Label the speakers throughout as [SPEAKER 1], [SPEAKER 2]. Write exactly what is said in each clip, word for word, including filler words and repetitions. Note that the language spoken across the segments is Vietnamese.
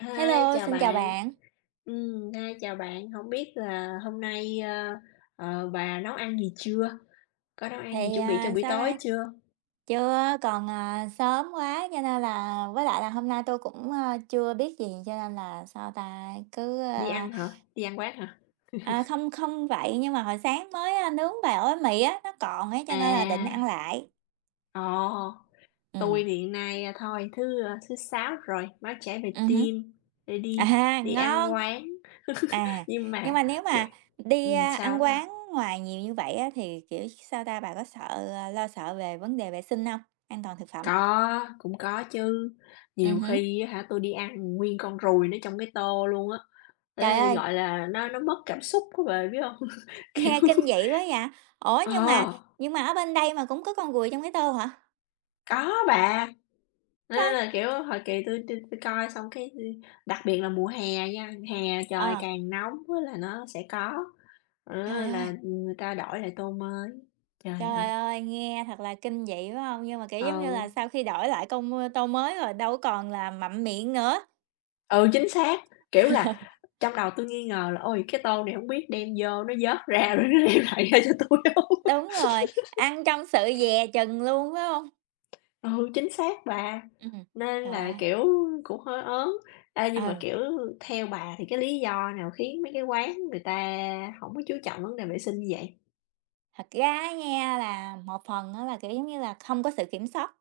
[SPEAKER 1] Hi,
[SPEAKER 2] Hello,
[SPEAKER 1] chào
[SPEAKER 2] xin chào
[SPEAKER 1] bạn.
[SPEAKER 2] bạn.
[SPEAKER 1] Ừm, hi, chào bạn. Không biết là hôm nay, ơ, ờ, bà nấu ăn gì chưa? Có nấu ăn gì
[SPEAKER 2] Thì,
[SPEAKER 1] chuẩn bị cho
[SPEAKER 2] à,
[SPEAKER 1] buổi
[SPEAKER 2] sao
[SPEAKER 1] tối
[SPEAKER 2] đây,
[SPEAKER 1] chưa?
[SPEAKER 2] chưa còn, à, sớm quá cho nên là với lại là hôm nay tôi cũng, ơ, chưa biết gì cho nên là, sao ta, cứ,
[SPEAKER 1] Đi
[SPEAKER 2] ơ
[SPEAKER 1] ăn hả? Đi ăn quán hả?
[SPEAKER 2] à, không không vậy nhưng mà hồi sáng mới, a, nướng bà ói mì á, nó còn ấy cho nên là định
[SPEAKER 1] À,
[SPEAKER 2] ăn lại.
[SPEAKER 1] ồ,
[SPEAKER 2] Ừ,
[SPEAKER 1] tôi thì hiện nay, a, thôi thứ, ơ, thứ Sáu rồi, máu chảy về
[SPEAKER 2] ừ hứm,
[SPEAKER 1] tim để đi
[SPEAKER 2] à,
[SPEAKER 1] đi ăn
[SPEAKER 2] ngon.
[SPEAKER 1] quán.
[SPEAKER 2] À,
[SPEAKER 1] Nhưng
[SPEAKER 2] nhưng
[SPEAKER 1] mà,
[SPEAKER 2] mà nếu
[SPEAKER 1] kiểu,
[SPEAKER 2] mà đi,
[SPEAKER 1] ừm,
[SPEAKER 2] a,
[SPEAKER 1] sao
[SPEAKER 2] ăn
[SPEAKER 1] bà?
[SPEAKER 2] quán ngoài nhiều như vậy á thì, kiểu, sao ta, bà có sợ, ờ, lo sợ về vấn đề vệ sinh không, an toàn thực phẩm.
[SPEAKER 1] Có, cũng có chứ,
[SPEAKER 2] Ừ
[SPEAKER 1] nhiều
[SPEAKER 2] hứm.
[SPEAKER 1] khi á hả, tui đi ăn nguyên con ruồi nó trong cái tô luôn á,
[SPEAKER 2] Trời
[SPEAKER 1] thế,
[SPEAKER 2] ơi!
[SPEAKER 1] gọi là, nó nó mất cảm xúc á bà biết hông? Kiểu
[SPEAKER 2] Nghe kinh dị quá vậy! Ủa,
[SPEAKER 1] ờ,
[SPEAKER 2] nhưng mà nhưng mà ở bên đây mà cũng có con ruồi trong cái tô hả?
[SPEAKER 1] có bà, cho nên
[SPEAKER 2] Trời!
[SPEAKER 1] là, kiểu, hồi kỳ tui tui tui coi xong cái tui đặc biệt là mùa hè nha, hè trời
[SPEAKER 2] Ờ,
[SPEAKER 1] càng nóng á là nó sẽ có, ờ,
[SPEAKER 2] trời ơi,
[SPEAKER 1] là người ta đổi lại tô mới. Trời
[SPEAKER 2] trời
[SPEAKER 1] ơi,
[SPEAKER 2] ơi, nghe thật là kinh dị, phải không? Nhưng mà, kiểu, giống như
[SPEAKER 1] ừ.
[SPEAKER 2] là, sau khi đổi lại con ơ, tô mới rồi đâu còn là mặn miệng nữa.
[SPEAKER 1] Ừ, chính xác, kiểu là, trong đầu tôi nghi ngờ là "Ôi, cái tô này hổng biết đem vô nó vớt ra rồi nó đem lại ra cho tui hông?"
[SPEAKER 2] Đúng rồi, ăn trong sự dè chừng luôn, phải không?
[SPEAKER 1] Ừ, chính xác bà,
[SPEAKER 2] Ừm,
[SPEAKER 1] nên
[SPEAKER 2] trời
[SPEAKER 1] là,
[SPEAKER 2] ơi,
[SPEAKER 1] kiểu, cũng hơi ớn. Ê, nhưng mà,
[SPEAKER 2] ừ,
[SPEAKER 1] kiểu, theo bà thì cái lý do nào khiến mấy cái quán người ta hổng có chú trọng vấn đề vệ sinh như vậy?
[SPEAKER 2] thật ra á nha là một phần đó là, kiểu, giống như là, không có sự kiểm soát.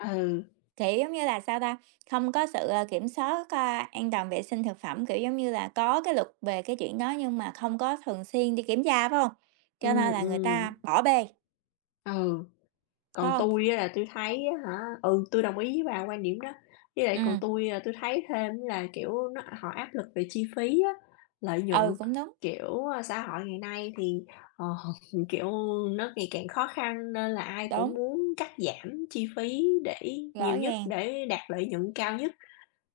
[SPEAKER 1] Ừ,
[SPEAKER 2] Kiểu, giống như là, sao ta, không có sự, ờ, kiểm soát, a, an toàn vệ sinh thực phẩm, kiểu, giống như là, có cái luật về cái chuyện đó nhưng mà không có thường xuyên đi kiểm tra, phải không? Cho
[SPEAKER 1] ừm,
[SPEAKER 2] nên là người ta
[SPEAKER 1] ừm,
[SPEAKER 2] bỏ bê,
[SPEAKER 1] ừ.
[SPEAKER 2] phải
[SPEAKER 1] Còn
[SPEAKER 2] không?
[SPEAKER 1] tui á là tui thấy á hả ừ, tôi đồng ý với bà quan điểm đó. Với lại
[SPEAKER 2] Ừ,
[SPEAKER 1] còn tôi là tui thấy thêm là, kiểu, nó họ áp lực về chi phí á, lợi nhuận,
[SPEAKER 2] ừ, cũng đúng,
[SPEAKER 1] kiểu, a, xã hội ngày nay thì, ờ, kiểu, nó ngày càng khó khăn nên là ai
[SPEAKER 2] đúng,
[SPEAKER 1] cũng muốn cắt giảm chi phí để
[SPEAKER 2] rõ
[SPEAKER 1] nhiều nhất,
[SPEAKER 2] ràng.
[SPEAKER 1] để đạt lợi nhuận cao nhất.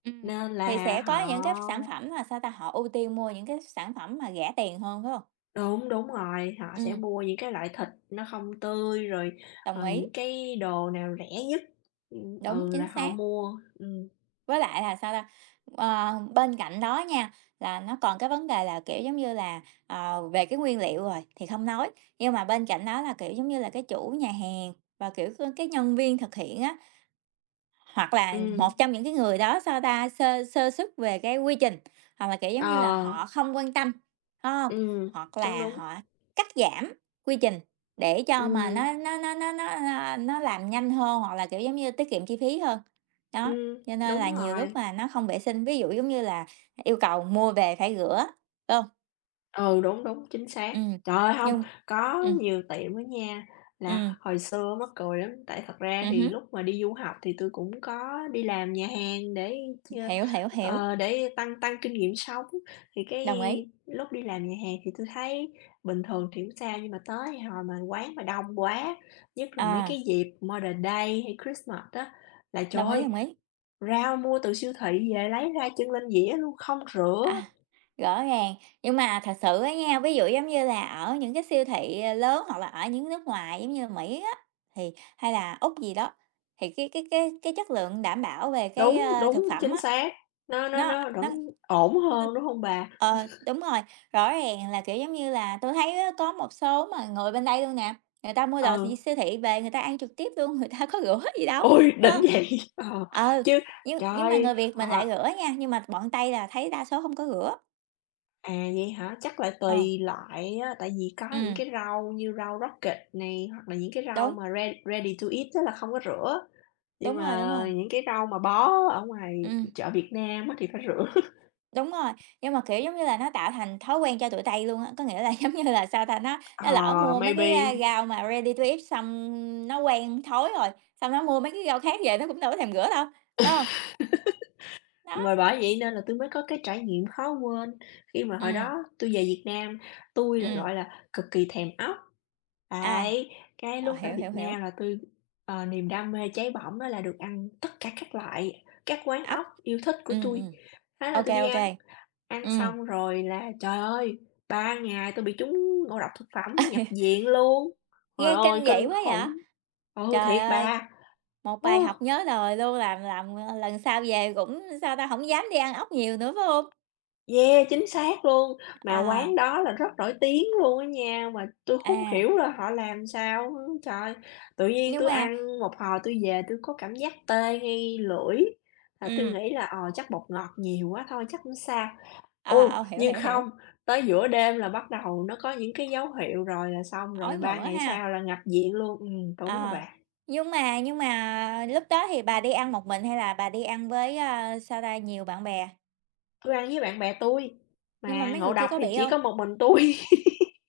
[SPEAKER 2] Ừm,
[SPEAKER 1] Nên
[SPEAKER 2] thì
[SPEAKER 1] là
[SPEAKER 2] sẽ có
[SPEAKER 1] họ
[SPEAKER 2] những cái sản phẩm là, sao ta, họ ưu tiên mua những cái sản phẩm mà rẻ tiền hơn, phải không?
[SPEAKER 1] đúng, đúng rồi, họ
[SPEAKER 2] Ừ,
[SPEAKER 1] sẽ mua những cái loại thịt nó không tươi, rồi,
[SPEAKER 2] đồng
[SPEAKER 1] ờ,
[SPEAKER 2] ý,
[SPEAKER 1] những cái đồ nào rẻ nhất, ừm,
[SPEAKER 2] đúng,
[SPEAKER 1] ừ,
[SPEAKER 2] chính
[SPEAKER 1] là họ
[SPEAKER 2] xác.
[SPEAKER 1] mua, ừm.
[SPEAKER 2] Với lại là sao ta? Ờ, bên cạnh đó nha, là nó còn cái vấn đề là, kiểu, giống như là, ờ, về cái nguyên liệu rồi thì không nói, nhưng mà bên cạnh đó là, kiểu, giống như là, cái chủ nhà hàng và, kiểu, cái cái nhân viên thực hiện á, hoặc là
[SPEAKER 1] Ừm,
[SPEAKER 2] một trong những cái người đó, sao ta, sơ sơ suất về cái quy trình, hoặc là, kiểu, giống
[SPEAKER 1] ờ,
[SPEAKER 2] như là, họ không quan tâm, phải không?
[SPEAKER 1] ừm,
[SPEAKER 2] Hoặc
[SPEAKER 1] đúng,
[SPEAKER 2] là
[SPEAKER 1] đúng,
[SPEAKER 2] họ cắt giảm quy trình để cho mà
[SPEAKER 1] ừm,
[SPEAKER 2] nó nó nó nó nó, a, nó làm nhanh hơn, hoặc là, kiểu, giống như, tiết kiệm chi phí hơn. Đó,
[SPEAKER 1] ừm,
[SPEAKER 2] cho nên
[SPEAKER 1] đúng
[SPEAKER 2] là nhiều lúc
[SPEAKER 1] rồi,
[SPEAKER 2] mà nó không vệ sinh, ví dụ, giống như là, yêu cầu mua về phải rửa, phải không?
[SPEAKER 1] ừ, đúng, đúng, chính xác.
[SPEAKER 2] Ừm,
[SPEAKER 1] Trời ơi, hông,
[SPEAKER 2] nhưng
[SPEAKER 1] có
[SPEAKER 2] ừm,
[SPEAKER 1] nhiều tiệm á nha, là
[SPEAKER 2] ừm,
[SPEAKER 1] hồi xưa mắc cười lắm, tại thật ra
[SPEAKER 2] ừm
[SPEAKER 1] thì
[SPEAKER 2] hứm,
[SPEAKER 1] lúc mà đi du học thì tui cũng có đi làm nhà hàng để ch
[SPEAKER 2] hiểu, hiểu, hiểu,
[SPEAKER 1] ờ, để tăng tăng kinh nghiệm sống. Thì cái
[SPEAKER 2] đồng ý,
[SPEAKER 1] lúc đi làm nhà hàng thì tui thấy bình thường thì hổng sao, nhưng mà tới hồi mà quán mà đông quá, nhất là mấy cái
[SPEAKER 2] à,
[SPEAKER 1] dịp Mother's Day hay Christmas á, là trời
[SPEAKER 2] đồng ý,
[SPEAKER 1] ơi.
[SPEAKER 2] đồng ý.
[SPEAKER 1] Rau mua từ siêu thị về lấy ra chân lên dĩa luôn, không rửa.
[SPEAKER 2] À, rõ ràng, nhưng mà thật sự á nha, ví dụ giống như là ở những cái siêu thị, ờ, lớn hoặc là ở những nước ngoài giống như Mỹ á, thì hay là Úc gì đó, thì cái cái cái cái chất lượng đảm bảo về cái,
[SPEAKER 1] Đúng,
[SPEAKER 2] ơ, thực
[SPEAKER 1] đúng,
[SPEAKER 2] phẩm
[SPEAKER 1] chính
[SPEAKER 2] á,
[SPEAKER 1] xác, nó nó
[SPEAKER 2] nó
[SPEAKER 1] nó
[SPEAKER 2] nó
[SPEAKER 1] vẫn ổn
[SPEAKER 2] nó
[SPEAKER 1] hơn, đúng hông bà?
[SPEAKER 2] ờ, đúng rồi, rõ ràng là, kiểu, giống như là, tôi thấy á có một số mà người bên đây luôn nè, người ta mua đồ gì
[SPEAKER 1] Ừ,
[SPEAKER 2] siêu thị về người ta ăn trực tiếp luôn, người ta có rửa gì đâu,
[SPEAKER 1] ôi,
[SPEAKER 2] phải
[SPEAKER 1] đỉnh
[SPEAKER 2] hông?
[SPEAKER 1] vậy! Ờ,
[SPEAKER 2] Ừ.
[SPEAKER 1] chứ
[SPEAKER 2] Nhưng
[SPEAKER 1] trời
[SPEAKER 2] nhưng mà người
[SPEAKER 1] ơi,
[SPEAKER 2] Việt mình
[SPEAKER 1] ờ,
[SPEAKER 2] lại rửa nha, nhưng mà bọn Tây là thấy đa số không có rửa.
[SPEAKER 1] à, vậy hả? Chắc là
[SPEAKER 2] Ờ,
[SPEAKER 1] tùy loại á, tại vì có những
[SPEAKER 2] ừm,
[SPEAKER 1] cái rau như rau rocket này hoặc là những cái rau
[SPEAKER 2] đúng,
[SPEAKER 1] mà re ready to eat tức là không có rửa, nhưng
[SPEAKER 2] đúng rồi, đúng
[SPEAKER 1] mà
[SPEAKER 2] rồi,
[SPEAKER 1] những cái rau mà bó ở ngoài
[SPEAKER 2] ừm,
[SPEAKER 1] chợ Việt Nam á thì phải rửa.
[SPEAKER 2] đúng rồi. Nhưng mà, kiểu, giống như là, nó tạo thành thói quen cho tụi Tây luôn á, có nghĩa là, giống như là, sao ta, nó nó lỡ
[SPEAKER 1] Ờ,
[SPEAKER 2] mua mấy cái, a,
[SPEAKER 1] maybe.
[SPEAKER 2] rau mà ready to eat xong nó quen thói rồi, xong nó mua mấy cái rau khác về nó cũng đâu có thèm rửa đâu, phải không? Đó,
[SPEAKER 1] Mà bởi vậy nên là tôi mới có cái trải nghiệm khó quên, khi mà hồi
[SPEAKER 2] ừm,
[SPEAKER 1] đó tôi về Việt Nam, tôi là,
[SPEAKER 2] ừm,
[SPEAKER 1] gọi là, cực kỳ thèm ốc.
[SPEAKER 2] ai,
[SPEAKER 1] Đấy, cái
[SPEAKER 2] ờ,
[SPEAKER 1] lúc về
[SPEAKER 2] hiểu,
[SPEAKER 1] Việt
[SPEAKER 2] hiểu, hiểu,
[SPEAKER 1] Nam là tôi ờ, niềm đam mê cháy bỏng đó là được ăn tất cả các loại, các quán
[SPEAKER 2] ốc.
[SPEAKER 1] ốc yêu thích của
[SPEAKER 2] Ừm,
[SPEAKER 1] tôi.
[SPEAKER 2] ừm,
[SPEAKER 1] Thế là
[SPEAKER 2] ok
[SPEAKER 1] tôi
[SPEAKER 2] kê,
[SPEAKER 1] đi
[SPEAKER 2] ô
[SPEAKER 1] ăn, ăn xong rồi là, trời ơi, ba ngày tôi bị trúng ngộ độc thực phẩm, nhập viện luôn. Trời
[SPEAKER 2] nghe
[SPEAKER 1] ơi,
[SPEAKER 2] kinh dị
[SPEAKER 1] kinh
[SPEAKER 2] quá vậy!
[SPEAKER 1] khủng, ừ,
[SPEAKER 2] Trời
[SPEAKER 1] thiệt
[SPEAKER 2] ơi!
[SPEAKER 1] bà.
[SPEAKER 2] Một bài học nhớ đời luôn, làm làm, ờ, lần sau về cũng, sao ta, không dám đi ăn ốc nhiều nữa, phải không?
[SPEAKER 1] Yeah, chính xác luôn, mà
[SPEAKER 2] Ờ,
[SPEAKER 1] quán đó là rất nổi tiếng luôn á nha, mà tui không
[SPEAKER 2] à,
[SPEAKER 1] hiểu là họ làm sao á. Trời, tự nhiên
[SPEAKER 2] nhưng
[SPEAKER 1] tui
[SPEAKER 2] mà
[SPEAKER 1] ăn một hồi tui về tui có cảm giác tê ngay lưỡi, là tui
[SPEAKER 2] ừm,
[SPEAKER 1] nghĩ là, ờ, chắc bột ngọt nhiều quá thôi, chắc hổng sao.
[SPEAKER 2] ờ,
[SPEAKER 1] Ô,
[SPEAKER 2] ờ, hiểu,
[SPEAKER 1] nhưng
[SPEAKER 2] hiểu, hiểu,
[SPEAKER 1] không, tới giữa đêm là bắt đầu nó có những cái dấu hiệu rồi là xong
[SPEAKER 2] ói
[SPEAKER 1] rồi, ba
[SPEAKER 2] mửa
[SPEAKER 1] ngày
[SPEAKER 2] ha.
[SPEAKER 1] sau là nhập viện luôn. Ừm, đúng rồi
[SPEAKER 2] Ờ,
[SPEAKER 1] bạn,
[SPEAKER 2] nhưng mà nhưng mà lúc đó thì bà đi ăn một mình hay là bà đi ăn với, a, sao ta, nhiều bạn bè?
[SPEAKER 1] tui ăn với bạn bè tui,
[SPEAKER 2] Nhưng mà
[SPEAKER 1] mà
[SPEAKER 2] mấy người
[SPEAKER 1] ngộ
[SPEAKER 2] kia
[SPEAKER 1] độc
[SPEAKER 2] có
[SPEAKER 1] thì
[SPEAKER 2] bị
[SPEAKER 1] chỉ
[SPEAKER 2] không?
[SPEAKER 1] có một mình tui.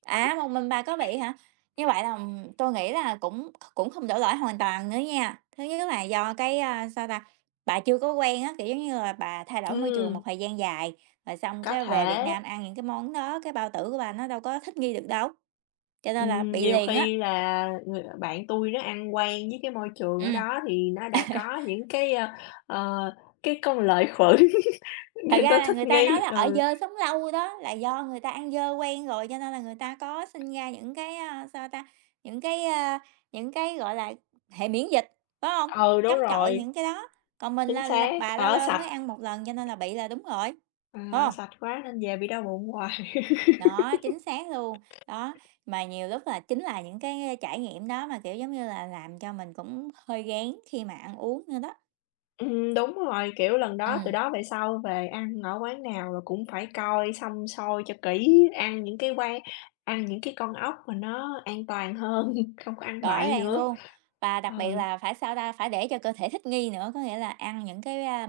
[SPEAKER 2] À, một mình bà có bị hả? Như vậy là tôi nghĩ là cũng cũng không đổ lỗi hoàn toàn nữa nha. Thứ nhất là do cái, a, sao ta, bà chưa có quen á, kiểu, giống như là bà thay đổi môi trường một
[SPEAKER 1] Ừm,
[SPEAKER 2] thời gian dài, rồi xong
[SPEAKER 1] có
[SPEAKER 2] cái về Việt
[SPEAKER 1] thể.
[SPEAKER 2] Nam ăn những cái món đó, cái bao tử của bà nó đâu có thích nghi được đâu, cho nên là
[SPEAKER 1] Ừm,
[SPEAKER 2] bị
[SPEAKER 1] nhiều
[SPEAKER 2] liền á.
[SPEAKER 1] khi là người bạn tôi nó ăn quen với cái môi trường ở
[SPEAKER 2] Ừm.
[SPEAKER 1] đó thì nó đã có những cái, ơ, ờ, cái con lợi khuẩn
[SPEAKER 2] Thật
[SPEAKER 1] nên
[SPEAKER 2] ra
[SPEAKER 1] tôi
[SPEAKER 2] là
[SPEAKER 1] thích
[SPEAKER 2] người ta nói
[SPEAKER 1] nghi,
[SPEAKER 2] là
[SPEAKER 1] ừ,
[SPEAKER 2] ở dơ sống lâu đó, là do người ta ăn dơ quen rồi, cho nên là người ta có sinh ra những cái, a, sao ta, những cái, a, những cái, gọi là, hệ miễn dịch, phải không?
[SPEAKER 1] ừ, đúng
[SPEAKER 2] Chống chọi
[SPEAKER 1] rồi,
[SPEAKER 2] những cái đó, còn mình
[SPEAKER 1] chính
[SPEAKER 2] là là
[SPEAKER 1] xác,
[SPEAKER 2] bà lâu
[SPEAKER 1] ở
[SPEAKER 2] lâu mới
[SPEAKER 1] sạch,
[SPEAKER 2] ăn một lần cho nên là bị là đúng rồi,
[SPEAKER 1] ờ,
[SPEAKER 2] phải
[SPEAKER 1] ở
[SPEAKER 2] không?
[SPEAKER 1] sạch quá nên về bị đau bụng hoài.
[SPEAKER 2] Đó, chính xác luôn. Đó, mà nhiều lúc là chính là những cái trải nghiệm đó mà, kiểu, giống như là, làm cho mình cũng hơi gán khi mà ăn uống nữa đó.
[SPEAKER 1] Ừm, đúng rồi, kiểu, lần đó từ
[SPEAKER 2] Ừm.
[SPEAKER 1] đó về sau về ăn ở quán nào là cũng phải coi xăm soi cho kỹ, ăn những cái quán ăn những cái con ốc mà nó an toàn hơn, không có ăn
[SPEAKER 2] Rõ
[SPEAKER 1] bậy
[SPEAKER 2] ràng
[SPEAKER 1] nữa.
[SPEAKER 2] luôn, và đặc biệt
[SPEAKER 1] Ừ,
[SPEAKER 2] là phải, sao ta, phải để cho cơ thể thích nghi nữa, có nghĩa là ăn những cái, a,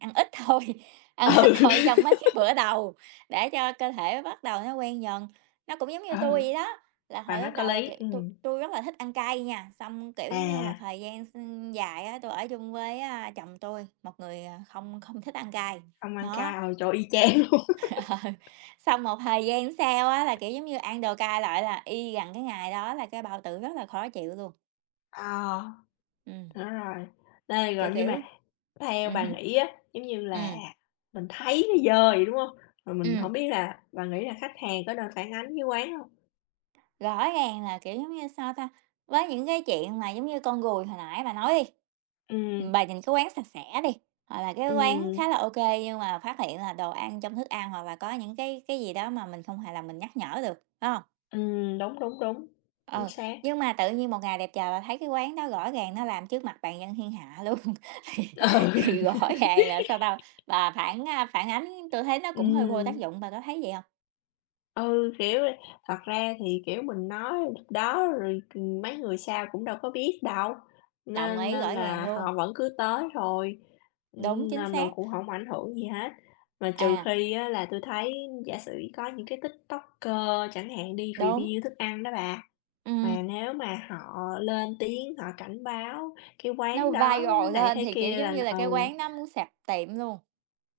[SPEAKER 2] ăn ít thôi, ăn ít
[SPEAKER 1] ừ,
[SPEAKER 2] thôi trong mấy cái bữa đầu để cho cơ thể bắt đầu nó quen dần. Nó cũng giống như tôi
[SPEAKER 1] ừ.
[SPEAKER 2] vậy đó, là
[SPEAKER 1] Và
[SPEAKER 2] hồi
[SPEAKER 1] nó
[SPEAKER 2] lúc
[SPEAKER 1] có
[SPEAKER 2] đầu là,
[SPEAKER 1] lý,
[SPEAKER 2] kiểu, tôi
[SPEAKER 1] ừm.
[SPEAKER 2] tôi rất là thích ăn cay nha, xong, kiểu, giống như,
[SPEAKER 1] À,
[SPEAKER 2] một thời gian x dài á, tui ở chung với, a, chồng tôi một người, à, không không thích ăn cay,
[SPEAKER 1] không ăn
[SPEAKER 2] đó,
[SPEAKER 1] cay, ờ, trời y chang luôn.
[SPEAKER 2] xong một thời gian sau á là, kiểu, giống như, ăn đồ cay lại là y gần cái ngày đó là cái bao tử rất là khó chịu luôn,
[SPEAKER 1] Ờ,
[SPEAKER 2] ừm.
[SPEAKER 1] đúng rồi. Đây,
[SPEAKER 2] Kiểu,
[SPEAKER 1] rồi nhưng
[SPEAKER 2] kiểu
[SPEAKER 1] mà
[SPEAKER 2] ừ,
[SPEAKER 1] theo bà
[SPEAKER 2] hứm.
[SPEAKER 1] nghĩ á, giống như là,
[SPEAKER 2] Ừm,
[SPEAKER 1] mình thấy nó dơ vậy, đúng không? Rồi mình
[SPEAKER 2] ừm,
[SPEAKER 1] không biết là bà nghĩ là khách hàng có nên phản ánh với quán không?
[SPEAKER 2] rõ ràng là, kiểu, giống như, sao ta, với những cái chuyện mà, giống như, con ruồi hồi nãy bà nói đi,
[SPEAKER 1] Ừm,
[SPEAKER 2] ừm, bà nhìn cái quán sạch sẽ đi, hoặc là cái quán
[SPEAKER 1] ừm,
[SPEAKER 2] khá là ok nhưng mà phát hiện là đồ ăn trong thức ăn hoặc là có những cái cái gì đó mà mình không hề lòng mình nhắc nhở được, phải hông?
[SPEAKER 1] ừm, đúng, đúng, đúng, chính
[SPEAKER 2] Ừ,
[SPEAKER 1] xác.
[SPEAKER 2] nhưng mà tự nhiên một ngày đẹp trời là thấy cái quán đó rõ ràng nó làm trước mặt bàn dân thiên hạ luôn, thì thì rõ ràng là, sao đâu. Bà phản, à, phản ánh tôi thấy nó
[SPEAKER 1] Ừ,
[SPEAKER 2] cũng hơi vô tác
[SPEAKER 1] ừm.
[SPEAKER 2] dụng, bà có thấy vậy không?
[SPEAKER 1] Ừ, kiểu, thật ra thì, kiểu, mình nói lúc đó rồi, ừm, mấy người sau cũng đâu có biết đâu,
[SPEAKER 2] Đồng
[SPEAKER 1] nên
[SPEAKER 2] ý,
[SPEAKER 1] nên
[SPEAKER 2] rõ ràng
[SPEAKER 1] là họ
[SPEAKER 2] luôn.
[SPEAKER 1] vẫn cứ tới thôi,
[SPEAKER 2] Đúng,
[SPEAKER 1] ừm,
[SPEAKER 2] chính
[SPEAKER 1] nên là
[SPEAKER 2] xác.
[SPEAKER 1] cũng không ảnh hưởng gì hết. Mà trừ
[SPEAKER 2] À,
[SPEAKER 1] khi á là tôi thấy giả sử có những cái TikToker chẳng hạn đi
[SPEAKER 2] đúng,
[SPEAKER 1] review thức ăn đó bà,
[SPEAKER 2] ừm,
[SPEAKER 1] mà nếu mà họ lên tiếng họ cảnh báo cái
[SPEAKER 2] nó
[SPEAKER 1] quán đó thế
[SPEAKER 2] viral
[SPEAKER 1] này
[SPEAKER 2] lên
[SPEAKER 1] thế
[SPEAKER 2] thì, kiểu,
[SPEAKER 1] kia
[SPEAKER 2] giống
[SPEAKER 1] là
[SPEAKER 2] như là, cái
[SPEAKER 1] ừ,
[SPEAKER 2] quán nó muốn sập tiệm luôn.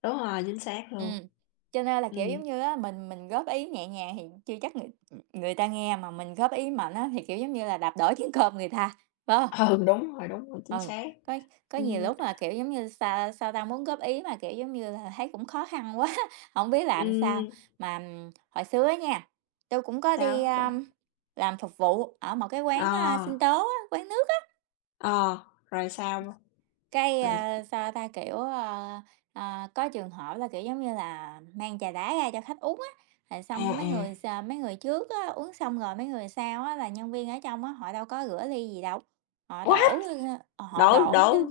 [SPEAKER 1] đúng rồi, chính xác luôn.
[SPEAKER 2] Ừm, cho nên là, kiểu,
[SPEAKER 1] Ừm,
[SPEAKER 2] giống như á, mình mình góp ý nhẹ nhàng thì chưa chắc người người ta nghe, mà mình góp ý mạnh á thì, kiểu, giống như là, đạp đổ chén cơm người ta, phải hông?
[SPEAKER 1] ừ, đúng rồi, đúng rồi, chính
[SPEAKER 2] Ừ,
[SPEAKER 1] xác.
[SPEAKER 2] có có nhiều
[SPEAKER 1] Ừm.
[SPEAKER 2] lúc mà, kiểu, giống như, sao sao ta, muốn góp ý mà, kiểu, giống như là, thấy cũng khó khăn quá, không biết làm sao.
[SPEAKER 1] Ừm,
[SPEAKER 2] Mà, ừm, hồi xưa á nha, tôi cũng có
[SPEAKER 1] sao
[SPEAKER 2] đi,
[SPEAKER 1] hông ta?
[SPEAKER 2] a, làm phục vụ ở một cái quán, a,
[SPEAKER 1] Ờ,
[SPEAKER 2] sinh tố á, quán nước.
[SPEAKER 1] ờ, rồi sao?
[SPEAKER 2] Cái,
[SPEAKER 1] Rồi
[SPEAKER 2] a, sao ta, kiểu, ờ, ờ, có trường hợp là, kiểu, giống như là, mang trà đá ra cho khách uống á, rồi
[SPEAKER 1] à, à.
[SPEAKER 2] xong mấy người s mấy người trước á, uống xong rồi mấy người sau á là nhân viên ở trong á, họ đâu có rửa ly gì đâu, họ
[SPEAKER 1] What?
[SPEAKER 2] đổ, họ
[SPEAKER 1] Đổ
[SPEAKER 2] đổ mấy cái
[SPEAKER 1] đổ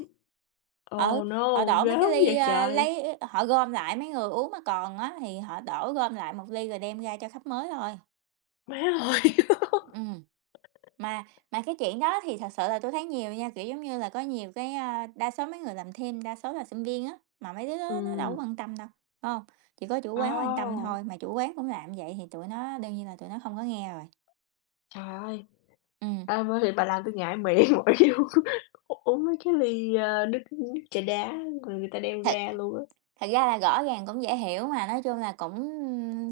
[SPEAKER 2] ừ,
[SPEAKER 1] oh
[SPEAKER 2] họ
[SPEAKER 1] no,
[SPEAKER 2] đổ mấy cái
[SPEAKER 1] gớm
[SPEAKER 2] ly,
[SPEAKER 1] vậy
[SPEAKER 2] a,
[SPEAKER 1] trời!
[SPEAKER 2] lấy họ gom lại mấy người uống mà còn á thì họ đổ gom lại một ly rồi đem ra cho khách mới thôi.
[SPEAKER 1] Má ơi!
[SPEAKER 2] Ừm. Mà mà cái chuyện đó thì thật sự là tôi thấy nhiều nha, kiểu, giống như là, có nhiều cái, a đa số mấy người làm thêm, đa số là sinh viên á, mà mấy đứa đó nó đâu
[SPEAKER 1] Ừm,
[SPEAKER 2] có quan tâm đâu, phải hông? Chỉ có chủ quán quan tâm
[SPEAKER 1] ồ,
[SPEAKER 2] thôi, mà chủ quán cũng làm vậy thì tụi nó đương nhiên là tụi nó không có nghe rồi.
[SPEAKER 1] trời ơi!
[SPEAKER 2] Ừm,
[SPEAKER 1] À, bởi vậy bà làm tui ngại miệng bởi vì u uống mấy cái ly, ơ, nước nước trà đá người người ta đem
[SPEAKER 2] thật
[SPEAKER 1] ra luôn á.
[SPEAKER 2] thật ra là rõ ràng cũng dễ hiểu mà, nói chung là cũng,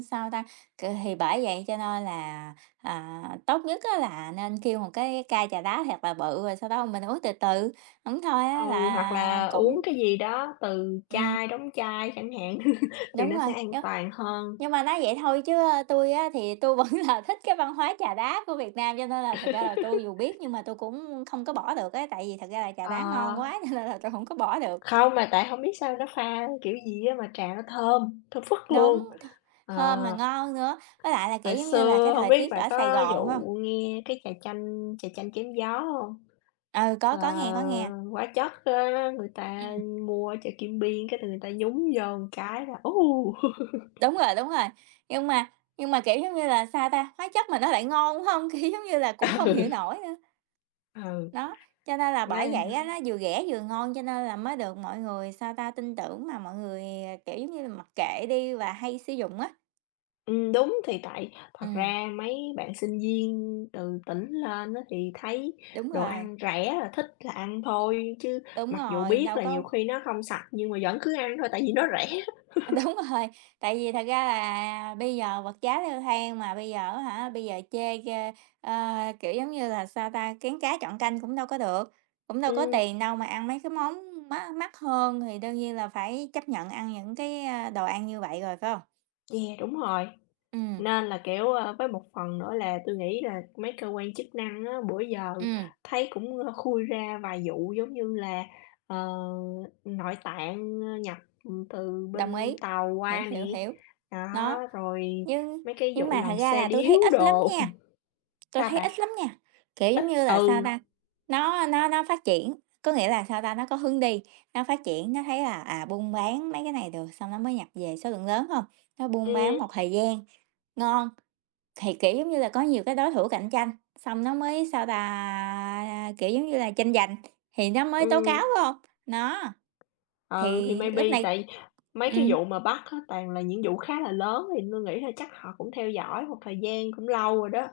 [SPEAKER 2] sao ta, c thì bởi vậy cho nên là, à, tốt nhất á là nên kêu một cái ca trà đá thiệt là bự, rồi sau đó mình uống từ từ. Hổng thôi á
[SPEAKER 1] Ừ, hoặc
[SPEAKER 2] là
[SPEAKER 1] là uống
[SPEAKER 2] cũng
[SPEAKER 1] cái gì đó từ
[SPEAKER 2] ừm,
[SPEAKER 1] chai, đóng chai chẳng hạn thì
[SPEAKER 2] đúng
[SPEAKER 1] nó
[SPEAKER 2] rồi.
[SPEAKER 1] sẽ an toàn hơn.
[SPEAKER 2] Nhưng mà nói vậy thôi chứ, ơ, tui á thì tôi vẫn là thích cái văn hóa trà đá của Việt Nam, cho nên là thật ra là tôi dù biết nhưng mà tôi cũng không có bỏ được á, tại vì thật ra là trà đá ngon
[SPEAKER 1] Ờ.
[SPEAKER 2] quá cho nên là tui không có bỏ được.
[SPEAKER 1] Không, mà tại hông biết sao nó pha kiểu gì á mà trà nó thơm, thơm phức
[SPEAKER 2] Đúng,
[SPEAKER 1] luôn.
[SPEAKER 2] th
[SPEAKER 1] Ờ,
[SPEAKER 2] thơm mà ngon nữa, với lại là, kiểu,
[SPEAKER 1] hồi
[SPEAKER 2] giống như là, cái
[SPEAKER 1] xưa hông
[SPEAKER 2] thời
[SPEAKER 1] biết
[SPEAKER 2] tiết
[SPEAKER 1] bạn
[SPEAKER 2] ở Sài
[SPEAKER 1] có
[SPEAKER 2] Gòn, phải không?
[SPEAKER 1] vụ nghe cái trà chanh trà chanh chém gió hông?
[SPEAKER 2] Ừ,
[SPEAKER 1] Ờ,
[SPEAKER 2] có, có nghe, có nghe.
[SPEAKER 1] hóa chất á, người ta
[SPEAKER 2] Ừm,
[SPEAKER 1] mua ở chợ Kim Biên cái người ta nhúng vô một cái là, u
[SPEAKER 2] đúng rồi, đúng rồi, nhưng mà nhưng mà, kiểu, giống như là, sao ta, hóa chất mà nó lại ngon, phải hông? Kiểu, giống như là, cũng không hiểu nổi nữa.
[SPEAKER 1] Ừ,
[SPEAKER 2] Đó, cho nên là
[SPEAKER 1] nó
[SPEAKER 2] bởi vậy á, nó vừa rẻ vừa ngon cho nên là mới được mọi người, sao ta, tin tưởng mà mọi người, à, kiểu, giống như là, mặc kệ đi và hay sử dụng á.
[SPEAKER 1] ừm, đúng, thì tại thật
[SPEAKER 2] Ừm,
[SPEAKER 1] ra mấy bạn sinh viên từ tỉnh lên á thì thấy
[SPEAKER 2] đúng
[SPEAKER 1] đồ
[SPEAKER 2] rồi,
[SPEAKER 1] ăn rẻ là thích là ăn thôi, chứ
[SPEAKER 2] đúng
[SPEAKER 1] mặc dù
[SPEAKER 2] rồi,
[SPEAKER 1] biết
[SPEAKER 2] đâu
[SPEAKER 1] là nhiều
[SPEAKER 2] có
[SPEAKER 1] khi nó không sạch nhưng mà vẫn cứ ăn thôi tại vì nó rẻ.
[SPEAKER 2] đúng rồi, tại vì thật ra là bây giờ vật giá leo thang mà bây giờ hả, bây giờ chê, ơ, ờ, kiểu, giống như là, sao ta, kén cá chọn canh cũng đâu có được, cũng đâu có
[SPEAKER 1] Ừm,
[SPEAKER 2] tiền đâu mà ăn mấy cái món má mắc hơn thì đương nhiên là phải chấp nhận ăn những cái, a, đồ ăn như vậy rồi, phải không?
[SPEAKER 1] yeah, đúng rồi.
[SPEAKER 2] Ừ.
[SPEAKER 1] Nên là, kiểu, a, với một phần nữa là tôi nghĩ là mấy cơ quan chức năng á, bữa giờ
[SPEAKER 2] Ừ.
[SPEAKER 1] thấy cũng, ơ, khui ra vài vụ giống như là, ờ, nội tạng, nhập, từ
[SPEAKER 2] Đồng
[SPEAKER 1] bên
[SPEAKER 2] ý,
[SPEAKER 1] Tàu
[SPEAKER 2] hiểu,
[SPEAKER 1] qua
[SPEAKER 2] hiểu,
[SPEAKER 1] nè,
[SPEAKER 2] hiểu.
[SPEAKER 1] đó,
[SPEAKER 2] Đó,
[SPEAKER 1] rồi
[SPEAKER 2] nhưng
[SPEAKER 1] mấy cái
[SPEAKER 2] nhưng
[SPEAKER 1] vụ
[SPEAKER 2] mà thật
[SPEAKER 1] làm
[SPEAKER 2] ra
[SPEAKER 1] xe
[SPEAKER 2] là tôi thấy
[SPEAKER 1] điếu
[SPEAKER 2] ít lắm
[SPEAKER 1] đồ.
[SPEAKER 2] nha, tôi
[SPEAKER 1] Sao
[SPEAKER 2] thấy
[SPEAKER 1] bạn?
[SPEAKER 2] ít lắm nha. Kiểu, giống như là, sao
[SPEAKER 1] Ừ,
[SPEAKER 2] ta, nó nó nó phát triển, có nghĩa là, sao ta, nó có hướng đi, nó phát triển, nó thấy là, à, buôn bán mấy cái này được, xong nó mới nhập về số lượng lớn, không. Nó buôn bán
[SPEAKER 1] ừm,
[SPEAKER 2] một thời gian ngon, thì, kiểu, giống như là, có nhiều cái đối thủ cạnh tranh, xong nó mới, sao ta, kiểu, giống như là, tranh giành thì nó mới tố cáo,
[SPEAKER 1] ừm,
[SPEAKER 2] phải hông? Nó,
[SPEAKER 1] ừ, thì
[SPEAKER 2] thì
[SPEAKER 1] maybe
[SPEAKER 2] lúc này
[SPEAKER 1] tại mấy cái
[SPEAKER 2] ừm.
[SPEAKER 1] vụ mà bắt á, toàn là những vụ khá là lớn thì tôi nghĩ là chắc họ cũng theo dõi một thời gian cũng lâu rồi đó,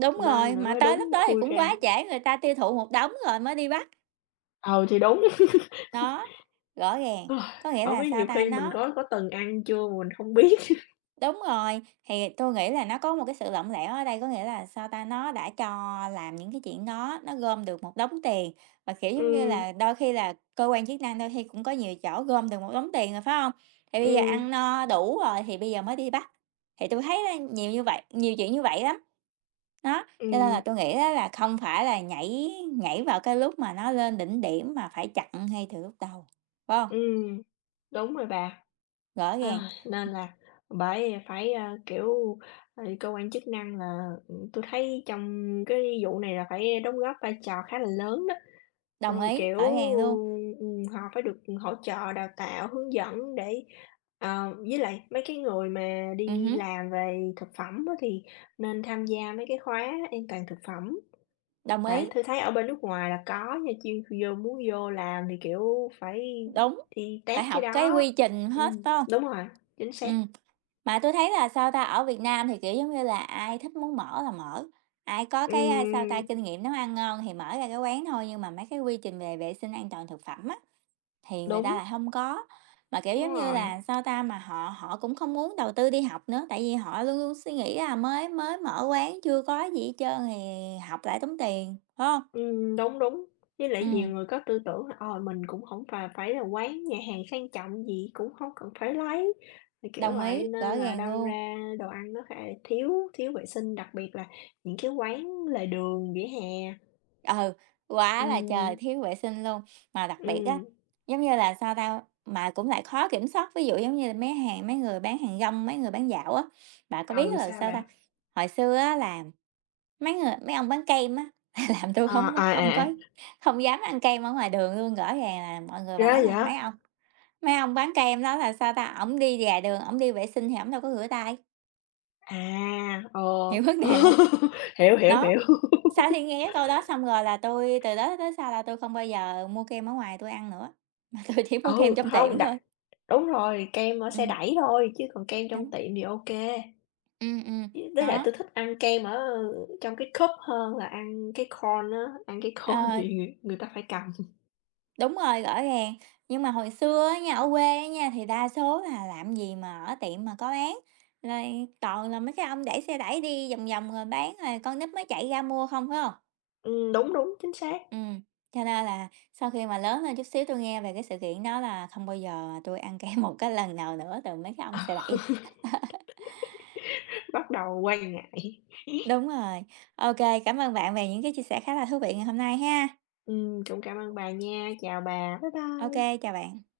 [SPEAKER 2] Đúng
[SPEAKER 1] nên
[SPEAKER 2] rồi,
[SPEAKER 1] là
[SPEAKER 2] mà
[SPEAKER 1] mới
[SPEAKER 2] tới lúc
[SPEAKER 1] đúng
[SPEAKER 2] đó thì
[SPEAKER 1] khui
[SPEAKER 2] cũng
[SPEAKER 1] ra.
[SPEAKER 2] quá trễ, người ta tiêu thụ một đống rồi mới đi bắt.
[SPEAKER 1] Ờ thì đúng.
[SPEAKER 2] Đó, rõ ràng.
[SPEAKER 1] Ờ,
[SPEAKER 2] Có nghĩa
[SPEAKER 1] hổng
[SPEAKER 2] là,
[SPEAKER 1] biết
[SPEAKER 2] sao
[SPEAKER 1] nhiều
[SPEAKER 2] ta,
[SPEAKER 1] khi mình
[SPEAKER 2] nó.
[SPEAKER 1] có có từng ăn chưa mà mình không biết.
[SPEAKER 2] Đúng rồi, thì tôi nghĩ là nó có một cái sự lỏng lẻo ở đây, có nghĩa là, sao ta, nó đã cho làm những cái chuyện đó, nó gom được một đống tiền, và, kiểu giống như
[SPEAKER 1] Ừm,
[SPEAKER 2] là, đôi khi là cơ quan chức năng đôi khi cũng có nhiều chỗ gom được một đống tiền rồi, phải không? Thì bây giờ
[SPEAKER 1] ừm,
[SPEAKER 2] ăn no đủ rồi thì bây giờ mới đi bắt, thì tôi thấy á nhiều như vậy nhiều chuyện như vậy lắm. Đó, cho nên là
[SPEAKER 1] ừm,
[SPEAKER 2] tôi nghĩ á là không phải là nhảy nhảy vào cái lúc mà nó lên đỉnh điểm mà phải chặn ngay từ lúc đầu, phải không?
[SPEAKER 1] ừm, đúng rồi bà.
[SPEAKER 2] Rõ
[SPEAKER 1] Ai,
[SPEAKER 2] ràng,
[SPEAKER 1] nên là bởi phải, a, kiểu, ờ, cơ quan chức năng là, ừm, tui thấy trong cái vụ này là phải đóng góp vai trò khá là lớn đó.
[SPEAKER 2] đồng
[SPEAKER 1] Rồi,
[SPEAKER 2] ý,
[SPEAKER 1] kiểu,
[SPEAKER 2] rõ ràng luôn.
[SPEAKER 1] ừm, họ phải được hỗ trợ, đào tạo, hướng dẫn để ờ, với lại mấy cái người mà
[SPEAKER 2] Ừm
[SPEAKER 1] đi
[SPEAKER 2] hứm,
[SPEAKER 1] làm về thực phẩm á thì nên tham gia mấy cái khóa an toàn thực phẩm.
[SPEAKER 2] đồng
[SPEAKER 1] Tại
[SPEAKER 2] ý.
[SPEAKER 1] tôi thấy ở bên nước ngoài là có nha, chuyên vô muốn vô làm thì, kiểu, phải
[SPEAKER 2] Đúng,
[SPEAKER 1] đi
[SPEAKER 2] phải
[SPEAKER 1] test
[SPEAKER 2] học
[SPEAKER 1] cái
[SPEAKER 2] cái
[SPEAKER 1] đó.
[SPEAKER 2] quy trình hết,
[SPEAKER 1] Ừm,
[SPEAKER 2] phải hông?
[SPEAKER 1] đúng rồi, chính xác.
[SPEAKER 2] Ừm, mà tôi thấy là, sao ta, ở Việt Nam thì, kiểu, giống như là, ai thích muốn mở là mở, ai có cái, a, sao ta,
[SPEAKER 1] Ừm,
[SPEAKER 2] kinh nghiệm nấu ăn ngon thì mở ra cái quán thôi, nhưng mà mấy cái quy trình về vệ sinh an toàn thực phẩm á, thì người ta
[SPEAKER 1] đúng,
[SPEAKER 2] lại không có. Mà, kiểu,
[SPEAKER 1] đúng
[SPEAKER 2] giống như
[SPEAKER 1] rồi.
[SPEAKER 2] là, sao ta, mà họ họ cũng không muốn đầu tư đi học nữa, tại vì họ luôn luôn suy nghĩ là mới mới mở quán chưa có gì hết trơn thì học lại tốn tiền, phải không?
[SPEAKER 1] Ừm, đúng, đúng. Với lại
[SPEAKER 2] Ừ,
[SPEAKER 1] nhiều người có tư tưởng là, ờ, mình cũng không phải phải là quán nhà hàng sang trọng gì, cũng không cần phải lấy, thì kiểu
[SPEAKER 2] đồng
[SPEAKER 1] vậy,
[SPEAKER 2] ý,
[SPEAKER 1] nên
[SPEAKER 2] rõ
[SPEAKER 1] là
[SPEAKER 2] ràng
[SPEAKER 1] đâm
[SPEAKER 2] luôn.
[SPEAKER 1] ra đồ ăn nó khá là thiếu thiếu vệ sinh, đặc biệt là những cái quán lề đường, vỉa hè.
[SPEAKER 2] Ừ, quá là trời
[SPEAKER 1] Ừm,
[SPEAKER 2] thiếu vệ sinh luôn. Mà đặc biệt á,
[SPEAKER 1] ừm.
[SPEAKER 2] giống như là, sao ta, mà cũng lại khó kiểm soát, ví dụ giống như là mấy hàng mấy người bán hàng rong, mấy người bán dạo á, bạn có biết
[SPEAKER 1] Ừ,
[SPEAKER 2] là,
[SPEAKER 1] sao
[SPEAKER 2] sao ta,
[SPEAKER 1] bạn?
[SPEAKER 2] hồi xưa á là mấy người mấy ông bán kem á, là làm tôi
[SPEAKER 1] Ờ,
[SPEAKER 2] không
[SPEAKER 1] à, à,
[SPEAKER 2] không
[SPEAKER 1] à,
[SPEAKER 2] có không dám ăn kem ở ngoài đường luôn. Rõ ràng là mọi người
[SPEAKER 1] ghê
[SPEAKER 2] bảo là
[SPEAKER 1] vậy?
[SPEAKER 2] mấy ông mấy ông bán kem đó là, sao ta, ổng đi dài đường, ổng đi vệ sinh thì ổng đâu có rửa tay,
[SPEAKER 1] À, ờ.
[SPEAKER 2] hiểu vấn đề không?
[SPEAKER 1] Hiểu, hiểu,
[SPEAKER 2] Đó.
[SPEAKER 1] hiểu.
[SPEAKER 2] Sau khi nghe cái câu đó xong rồi là tôi từ đó tới sau là tôi không bao giờ mua kem ở ngoài tôi ăn nữa, mà tôi chỉ mua kem
[SPEAKER 1] Ừ,
[SPEAKER 2] trong tiệm
[SPEAKER 1] không
[SPEAKER 2] thôi.
[SPEAKER 1] đặt đúng rồi, kem ở xe
[SPEAKER 2] Ừm,
[SPEAKER 1] đẩy thôi, chứ còn kem trong
[SPEAKER 2] đúng,
[SPEAKER 1] tiệm thì ok.
[SPEAKER 2] ừm, ừm,
[SPEAKER 1] Với lại
[SPEAKER 2] đó,
[SPEAKER 1] tôi thích ăn kem ở trong cái cup hơn là ăn cái cone á, ăn cái cone
[SPEAKER 2] ờ,
[SPEAKER 1] thì người người ta phải cầm.
[SPEAKER 2] đúng rồi, rõ ràng. Nhưng mà hồi xưa á nha, ở quê á nha, thì đa số là làm gì mà ở tiệm mà có bán, rồi toàn là mấy cái ông đẩy xe đẩy đi vòng vòng rồi bán rồi con nít mới chạy ra mua không, phải không?
[SPEAKER 1] Ừm, đúng, đúng, chính xác.
[SPEAKER 2] Ừm, cho nên là sau khi mà lớn lên chút xíu tôi nghe về cái sự kiện đó là không bao giờ tôi ăn kem một cái lần nào nữa từ mấy cái ông xe
[SPEAKER 1] Ờ,
[SPEAKER 2] đẩy.
[SPEAKER 1] bắt đầu quan ngại.
[SPEAKER 2] Đúng rồi. Ok, cảm ơn bạn về những cái chia sẻ khá là thú vị ngày hôm nay ha.
[SPEAKER 1] Ừm, cũng cảm ơn bà nha, chào bà.
[SPEAKER 2] Ok, chào bạn.